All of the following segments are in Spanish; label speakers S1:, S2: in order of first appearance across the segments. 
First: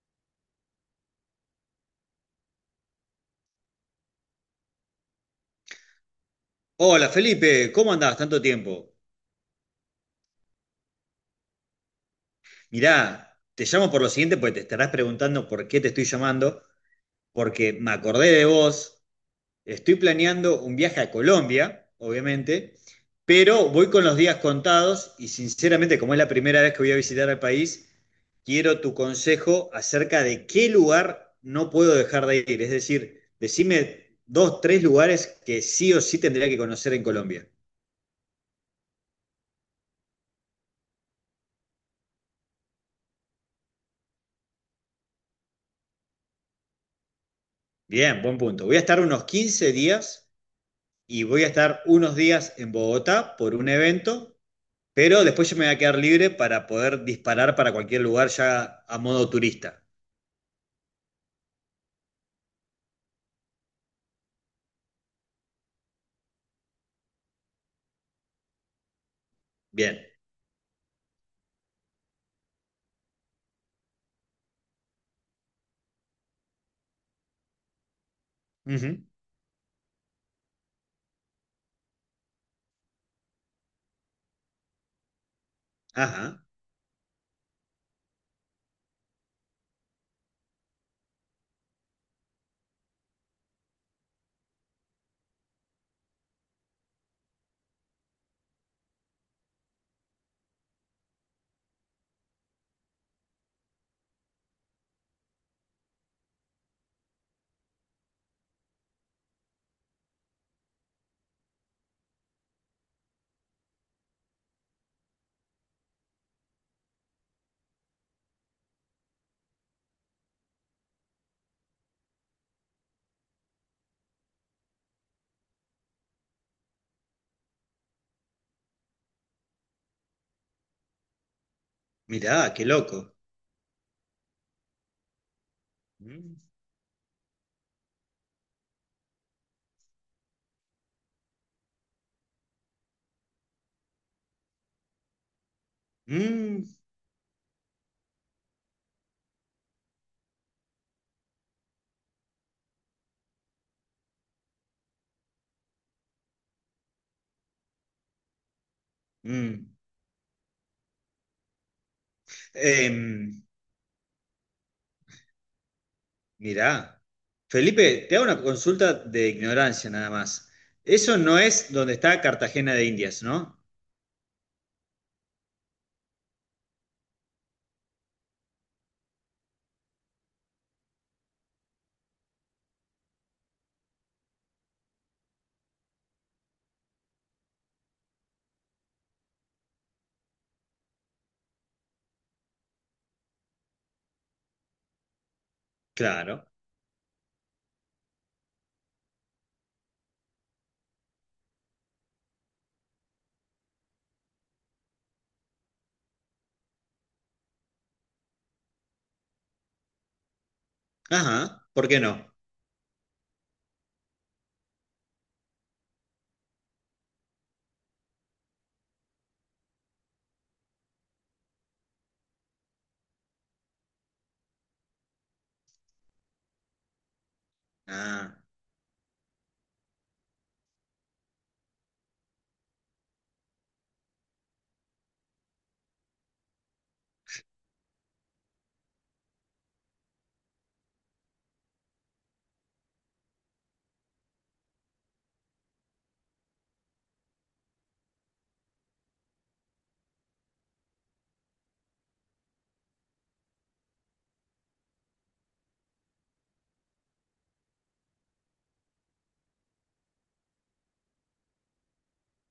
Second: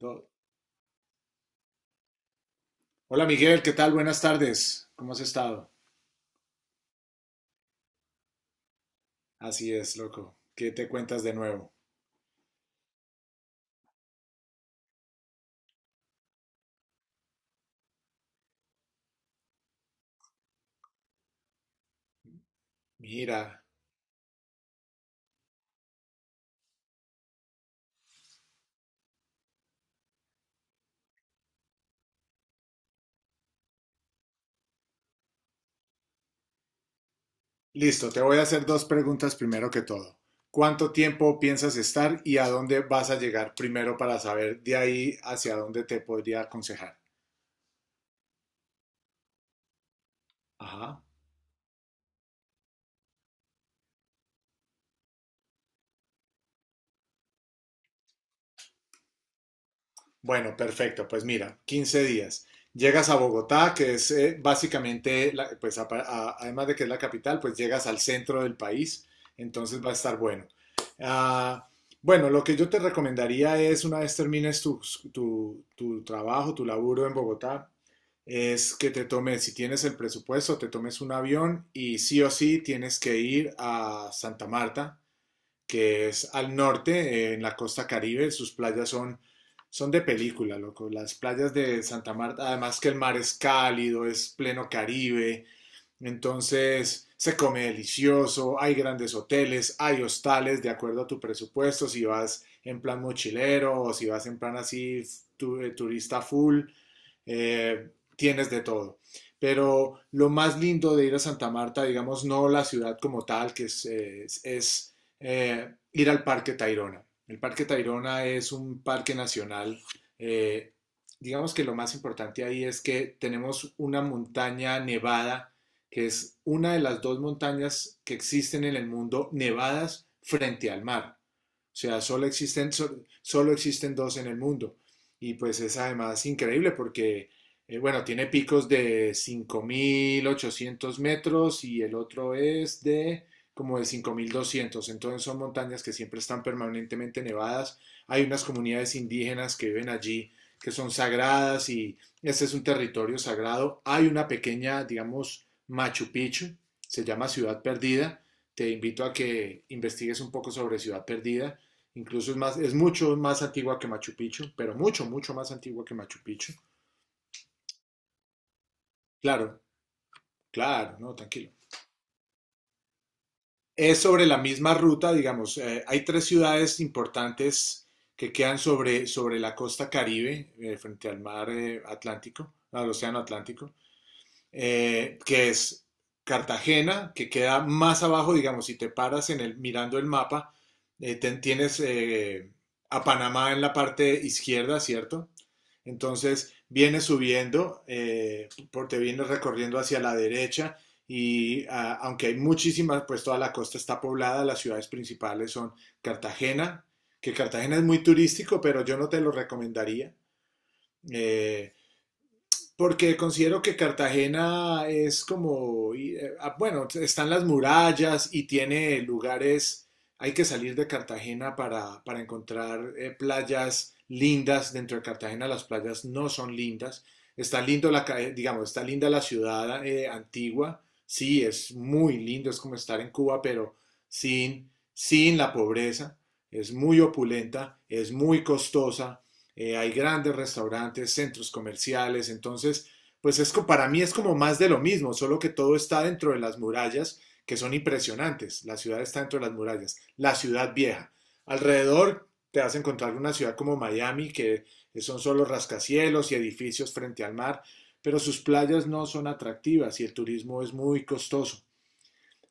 S1: Do- Hola Miguel, ¿qué tal? Buenas tardes. ¿Cómo has estado?
S2: Hola Felipe, ¿cómo andás? Tanto tiempo.
S1: Así es, loco. ¿Qué te cuentas de nuevo?
S2: Mirá, te llamo por lo siguiente porque te estarás preguntando por qué te estoy llamando, porque me acordé de vos, estoy planeando un viaje a Colombia, obviamente,
S1: Mira.
S2: pero voy con los días contados y sinceramente, como es la primera vez que voy a visitar el país, quiero tu consejo acerca de qué lugar no puedo dejar de ir. Es decir, decime dos, tres lugares que sí o sí tendría que conocer en Colombia.
S1: Listo, te voy a hacer dos preguntas primero que todo. ¿Cuánto tiempo piensas estar y a dónde vas a llegar primero para saber de ahí hacia dónde te podría aconsejar?
S2: Bien, buen punto. Voy a estar unos 15 días
S1: Ajá.
S2: y voy a estar unos días en Bogotá por un evento, pero después yo me voy a quedar libre para poder disparar para cualquier lugar ya a modo turista.
S1: Bueno, perfecto. Pues mira, 15 días. Llegas a Bogotá, que es básicamente, además de que es la capital, pues llegas al centro del país, entonces va a
S2: Bien.
S1: estar bueno. Ah, bueno, lo que yo te recomendaría es, una vez termines tu trabajo, tu laburo en Bogotá, es que
S2: Ujú.
S1: te tomes, si tienes el presupuesto, te tomes un avión y sí o sí tienes que ir a Santa Marta, que es
S2: Ajá.
S1: al norte, en la costa caribe. Sus playas son de película, loco. Las playas de Santa Marta, además que el mar es cálido, es pleno caribe. Entonces se come delicioso, hay grandes hoteles, hay hostales de acuerdo a tu presupuesto, si vas en plan mochilero o si vas en plan así turista full, tienes de todo. Pero lo más lindo de ir a Santa Marta, digamos, no la ciudad como tal, que es ir al Parque Tayrona. El Parque Tayrona es un parque nacional. Eh, digamos que lo más importante ahí es que tenemos una montaña nevada, que es una de las dos montañas que existen en el mundo nevadas frente al mar. O sea, solo
S2: Mirá, qué
S1: existen,
S2: loco.
S1: solo existen dos en el mundo. Y pues es además
S2: Mm,
S1: increíble porque, bueno, tiene picos de 5.800 metros y el otro es de como de 5.200. Entonces son montañas que siempre están
S2: mm,
S1: permanentemente nevadas. Hay unas comunidades indígenas que viven allí, que son sagradas, y este es un territorio sagrado. Hay una pequeña, digamos, Machu Picchu, se llama Ciudad Perdida. Te invito a que
S2: mm.
S1: investigues un poco sobre Ciudad Perdida. Incluso es mucho más
S2: Em,
S1: antigua que Machu Picchu, pero mucho, mucho más antigua que Machu Picchu.
S2: mirá. Felipe, te hago una consulta de
S1: Claro,
S2: ignorancia nada más.
S1: claro, no,
S2: Eso no
S1: tranquilo.
S2: es donde está Cartagena de Indias, ¿no?
S1: Es sobre la misma ruta, digamos. Hay tres ciudades importantes que quedan sobre la costa Caribe, frente al mar, Atlántico, al océano Atlántico, que es Cartagena, que queda más abajo, digamos, si te paras en el, mirando el mapa, tienes a Panamá en la parte izquierda, ¿cierto?
S2: Claro.
S1: Entonces vienes subiendo, te vienes recorriendo hacia la derecha y, aunque hay muchísimas, pues toda la costa está poblada, las ciudades principales son Cartagena, que Cartagena es muy turístico, pero yo no te lo recomendaría.
S2: Ajá.
S1: Eh,
S2: ¿Por qué no?
S1: Porque considero que Cartagena es como, bueno, están las murallas y tiene lugares, hay que salir de Cartagena para encontrar, playas lindas. Dentro de Cartagena las playas no son lindas. Está lindo la, ca-
S2: Ah.
S1: digamos, está linda la ciudad, antigua. Sí, es muy lindo, es como estar en Cuba, pero sin la pobreza. Es muy opulenta, es muy costosa, hay grandes restaurantes, centros comerciales, entonces, pues para mí es como más de lo mismo, solo que todo está dentro de las murallas, que son impresionantes. La ciudad está dentro de las murallas, la ciudad vieja. Alrededor te vas a encontrar una ciudad como Miami, que son solo rascacielos y edificios frente al mar, pero sus playas no son atractivas y el turismo es muy costoso.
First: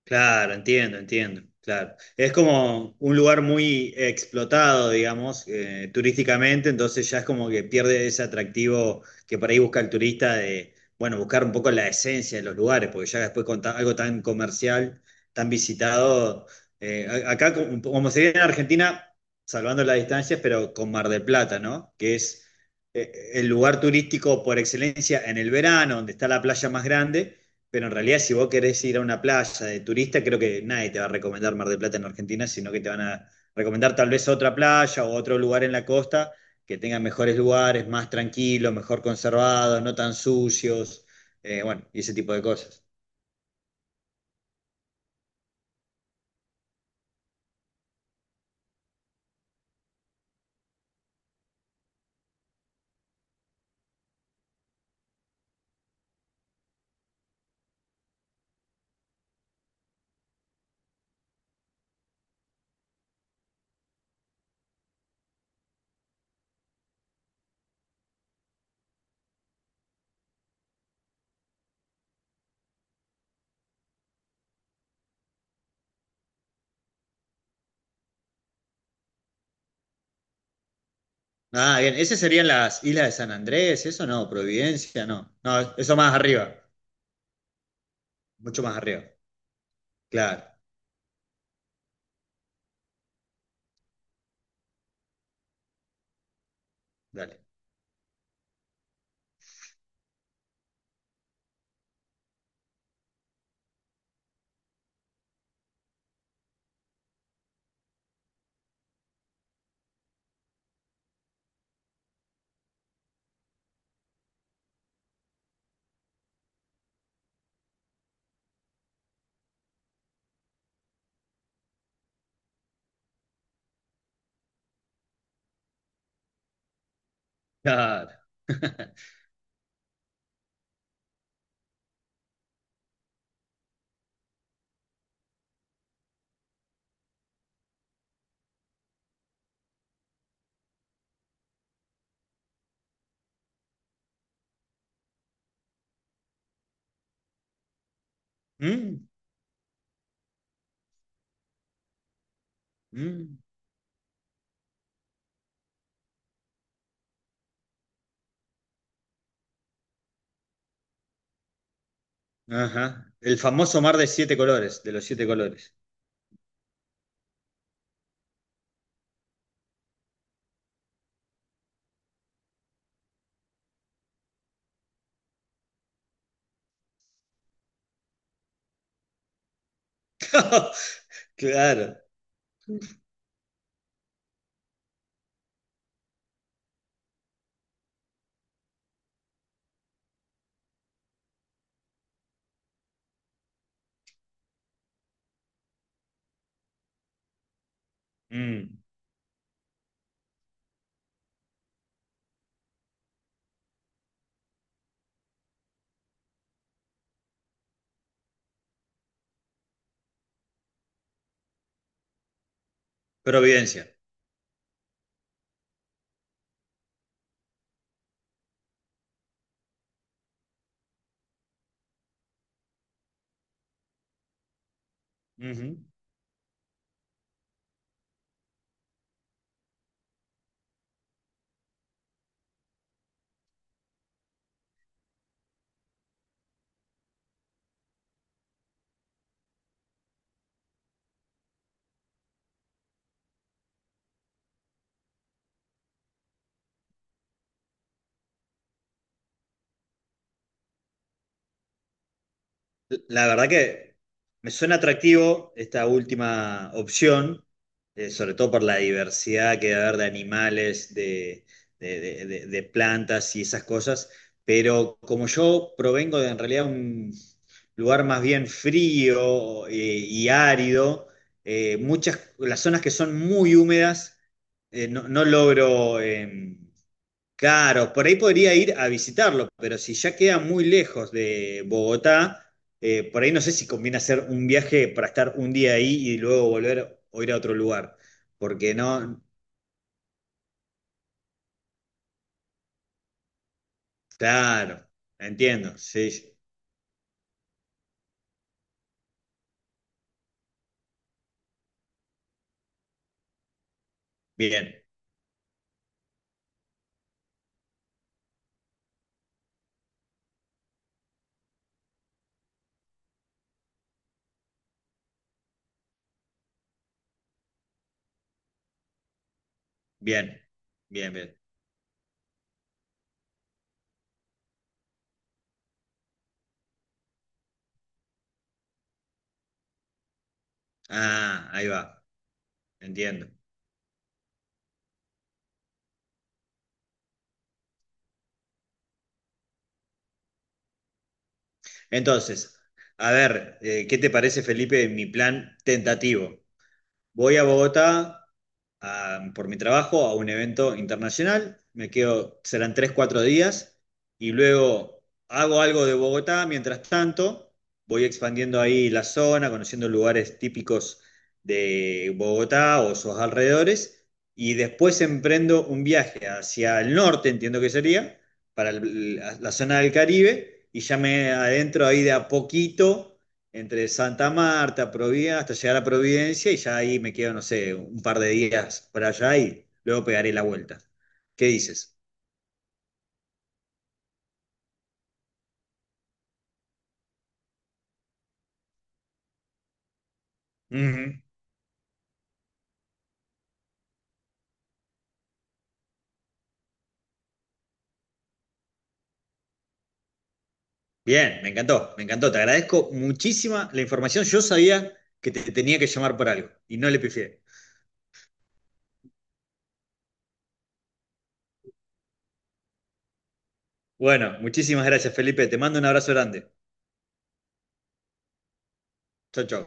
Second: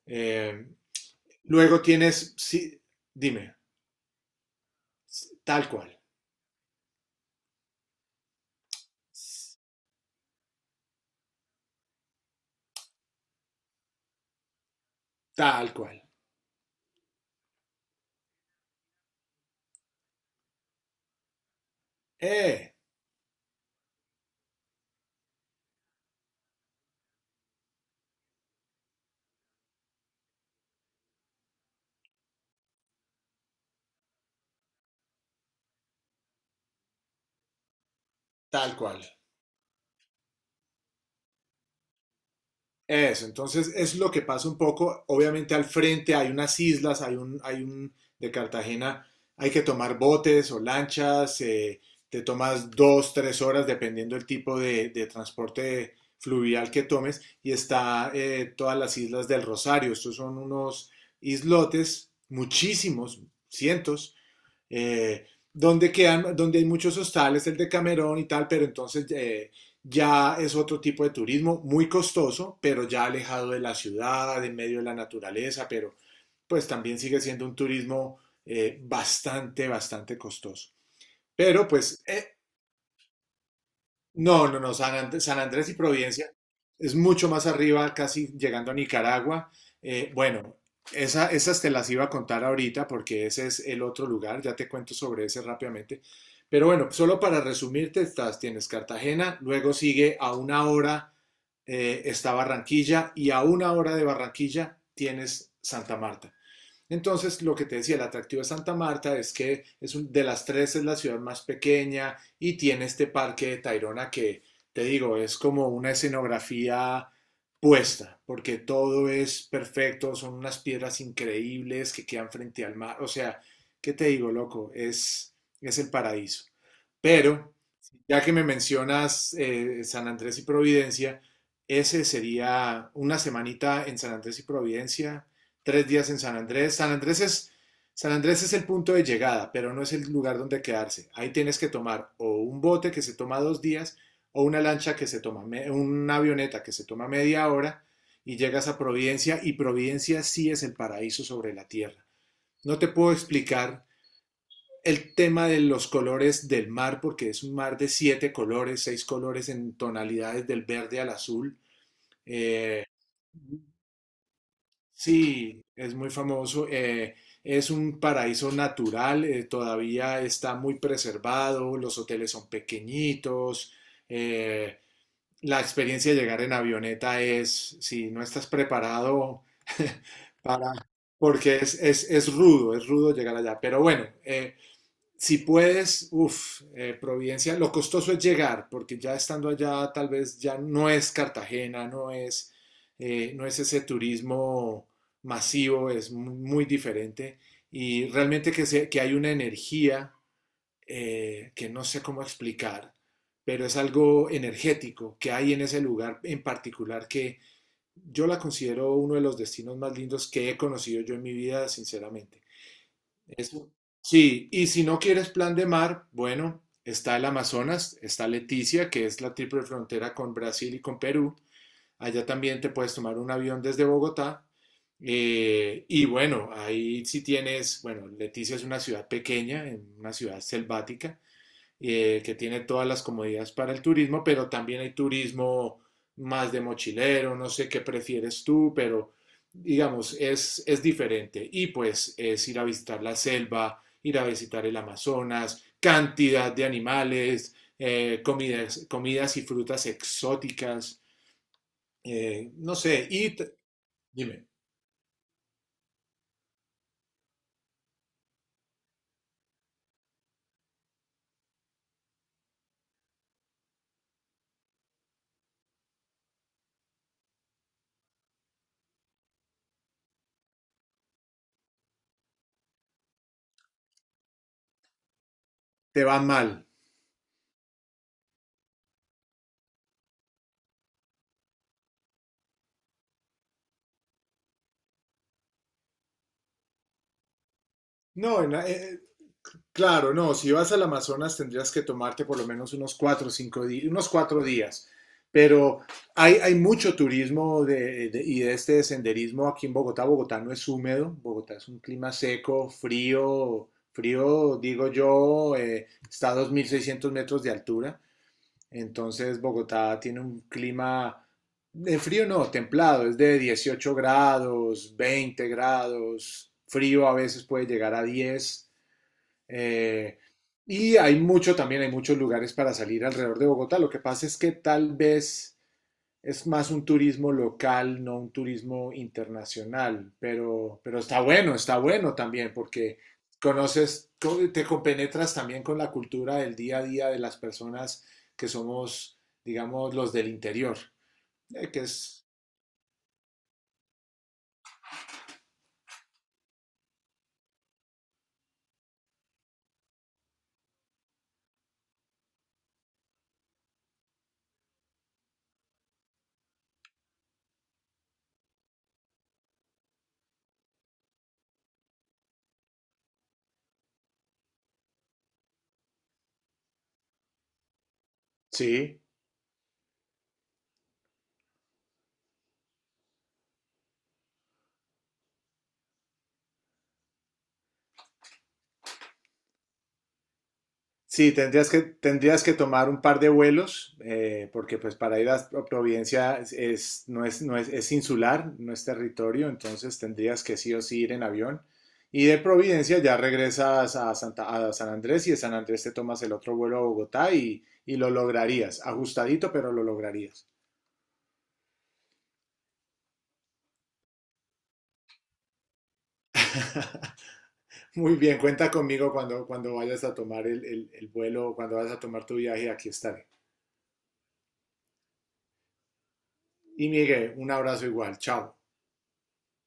S2: Claro,
S1: Eh,
S2: entiendo, entiendo,
S1: Luego
S2: claro. Es
S1: tienes, sí,
S2: como un lugar
S1: dime,
S2: muy explotado, digamos,
S1: tal cual,
S2: turísticamente, entonces ya es como que pierde ese atractivo que por ahí busca el turista de, bueno, buscar un poco la esencia de los lugares, porque ya después con algo tan comercial, tan
S1: tal cual,
S2: visitado, acá como, como se ve en Argentina, salvando las distancias, pero con Mar del Plata, ¿no? Que es
S1: eh,
S2: el lugar turístico por excelencia en el verano, donde está la playa más grande, pero en realidad, si vos querés ir a una playa de turista, creo que nadie te va a recomendar Mar del Plata en Argentina, sino que te van a recomendar tal vez otra playa o otro lugar en la costa que tenga mejores lugares, más tranquilos,
S1: tal cual.
S2: mejor conservados, no tan sucios, bueno, y ese tipo de cosas.
S1: Eso, entonces es lo que pasa un poco. Obviamente al frente hay unas islas, hay un de Cartagena, hay que tomar botes o lanchas, te tomas 2, 3 horas dependiendo del tipo de transporte fluvial que tomes y está, todas las islas del Rosario. Estos son unos islotes, muchísimos, cientos, eh, donde hay muchos hostales, el de Camerón y tal, pero entonces, ya es otro tipo de turismo muy costoso, pero ya alejado de la ciudad, en medio de la naturaleza, pero pues también sigue siendo un turismo, bastante, bastante costoso. Pero
S2: Ah, bien,
S1: pues,
S2: esas serían las islas de San Andrés, eso no,
S1: no, no, no, San
S2: Providencia,
S1: Andrés,
S2: no.
S1: San Andrés y
S2: No, eso más
S1: Providencia
S2: arriba,
S1: es mucho más arriba, casi
S2: mucho
S1: llegando a
S2: más arriba.
S1: Nicaragua.
S2: Claro,
S1: Bueno, esas te las iba a contar ahorita, porque ese es el otro lugar. Ya te cuento sobre ese rápidamente. Pero bueno, solo
S2: dale.
S1: para resumirte, tienes Cartagena, luego sigue a una hora, está Barranquilla, y a una hora de Barranquilla tienes Santa Marta. Entonces, lo que te decía, el atractivo de Santa Marta es que de las tres es la ciudad más pequeña, y tiene este parque de Tayrona que, te digo, es como una escenografía puesta, porque todo es perfecto, son unas piedras increíbles que quedan frente al mar. O sea, ¿qué te digo, loco? Es el paraíso. Pero
S2: Claro.
S1: ya que me mencionas, San Andrés y Providencia, ese sería una semanita en San Andrés y Providencia, 3 días en San Andrés. San Andrés es el punto de llegada, pero no es el lugar donde quedarse. Ahí tienes que tomar o un bote que se toma 2 días, o una lancha que una avioneta que se toma media hora, y llegas a
S2: Mm,
S1: Providencia, y Providencia sí es el paraíso sobre la tierra. No te puedo
S2: mm,
S1: explicar el tema de los colores del mar, porque es un mar de siete colores, seis colores en tonalidades del verde al azul. Eh,
S2: ajá. El famoso mar de siete colores, de los siete
S1: sí,
S2: colores.
S1: es muy famoso. Es un paraíso natural, todavía está muy preservado, los hoteles son pequeñitos, eh, la experiencia de llegar en avioneta es, si no estás preparado para, porque es,
S2: Claro.
S1: es, es rudo, es rudo llegar allá. Pero bueno, si puedes, uff, Providencia, lo costoso es llegar, porque ya estando allá tal vez ya no es Cartagena, no es ese turismo masivo, es muy, muy diferente, y realmente que,
S2: Mm,
S1: se- que hay una energía, que no sé cómo explicar, pero es algo energético que hay en ese lugar en particular, que yo la considero uno de los destinos más lindos que he conocido yo en mi vida, sinceramente. Eso.
S2: Providencia.
S1: Sí, y si no quieres plan de mar, bueno, está el Amazonas, está Leticia, que es la triple frontera con Brasil y con Perú. Allá también te puedes tomar un avión desde Bogotá.
S2: Ujú.
S1: Y bueno, ahí sí tienes, bueno, Leticia es una ciudad pequeña, en una ciudad selvática, que tiene todas las comodidades para el turismo, pero también hay turismo más de mochilero, no sé qué prefieres tú, pero digamos, es diferente. Y pues es ir a visitar la selva, ir a visitar el Amazonas, cantidad de animales, comidas y frutas exóticas, no sé,
S2: La
S1: y.
S2: verdad que
S1: Dime.
S2: me suena atractivo esta última opción, sobre todo por la diversidad que va a haber de animales, de, de plantas y esas cosas, pero como yo provengo de en realidad un lugar más bien frío, y árido, muchas, las zonas que son muy húmedas, no, no logro.
S1: Te va mal.
S2: Claro, por ahí podría ir a visitarlo, pero si ya queda muy lejos de Bogotá, por ahí no sé si conviene hacer un viaje para estar un día ahí y luego volver o ir a otro lugar.
S1: No,
S2: Porque no,
S1: claro, no, si vas al Amazonas tendrías que tomarte por lo menos unos 4 o 5 días, unos cuatro
S2: claro,
S1: días.
S2: entiendo,
S1: Pero
S2: sí,
S1: hay,
S2: sí.
S1: hay mucho turismo de, y de este de senderismo aquí en Bogotá. Bogotá no es húmedo, Bogotá es un clima seco, frío, frío,
S2: Bien,
S1: digo yo, está a 2.600 metros de altura. Entonces Bogotá tiene un clima, de frío no, templado, es de 18 grados, 20 grados, frío a veces puede llegar a 10. Eh,
S2: bien,
S1: y
S2: bien,
S1: hay
S2: bien.
S1: mucho también, hay muchos lugares para salir alrededor de Bogotá. Lo que pasa es que tal vez es más un turismo local, no un turismo internacional, pero,
S2: Ah, ahí
S1: está
S2: va,
S1: bueno también porque
S2: entiendo.
S1: conoces, te compenetras también con la cultura del día a día de las personas que somos, digamos, los del interior, eh, que es,
S2: Entonces, a ver, ¿qué te parece, Felipe, mi plan tentativo? Voy a Bogotá por mi trabajo a un evento internacional, me quedo, serán tres, cuatro días, y luego hago algo de Bogotá, mientras tanto voy expandiendo ahí la zona, conociendo lugares típicos de Bogotá o sus alrededores, y después emprendo un viaje hacia el norte, entiendo que sería, para
S1: sí.
S2: la zona del Caribe, y ya me adentro ahí de a poquito entre Santa Marta, Providencia, hasta llegar a Providencia y ya ahí me quedo, no sé, un par de días por allá y luego pegaré la vuelta.
S1: Sí,
S2: ¿Qué
S1: tendrías que,
S2: dices?
S1: tendrías que tomar un par de vuelos, porque pues para ir a Providencia es insular, no es territorio, entonces tendrías que sí o sí ir
S2: Ujú.
S1: en avión. Y de Providencia ya regresas a San Andrés, y de San Andrés te tomas el otro vuelo a Bogotá, y lo lograrías, ajustadito, pero lo lograrías.
S2: Bien, me encantó, me encantó. Te agradezco muchísima la información. Yo sabía que te tenía que llamar por algo y no le pifié.
S1: Muy bien, cuenta conmigo cuando, vayas a tomar el vuelo, cuando vayas a tomar tu viaje, aquí estaré.
S2: Bueno, muchísimas gracias, Felipe. Te mando un abrazo grande.
S1: Y Miguel, un abrazo igual, chao.
S2: Chau, chau.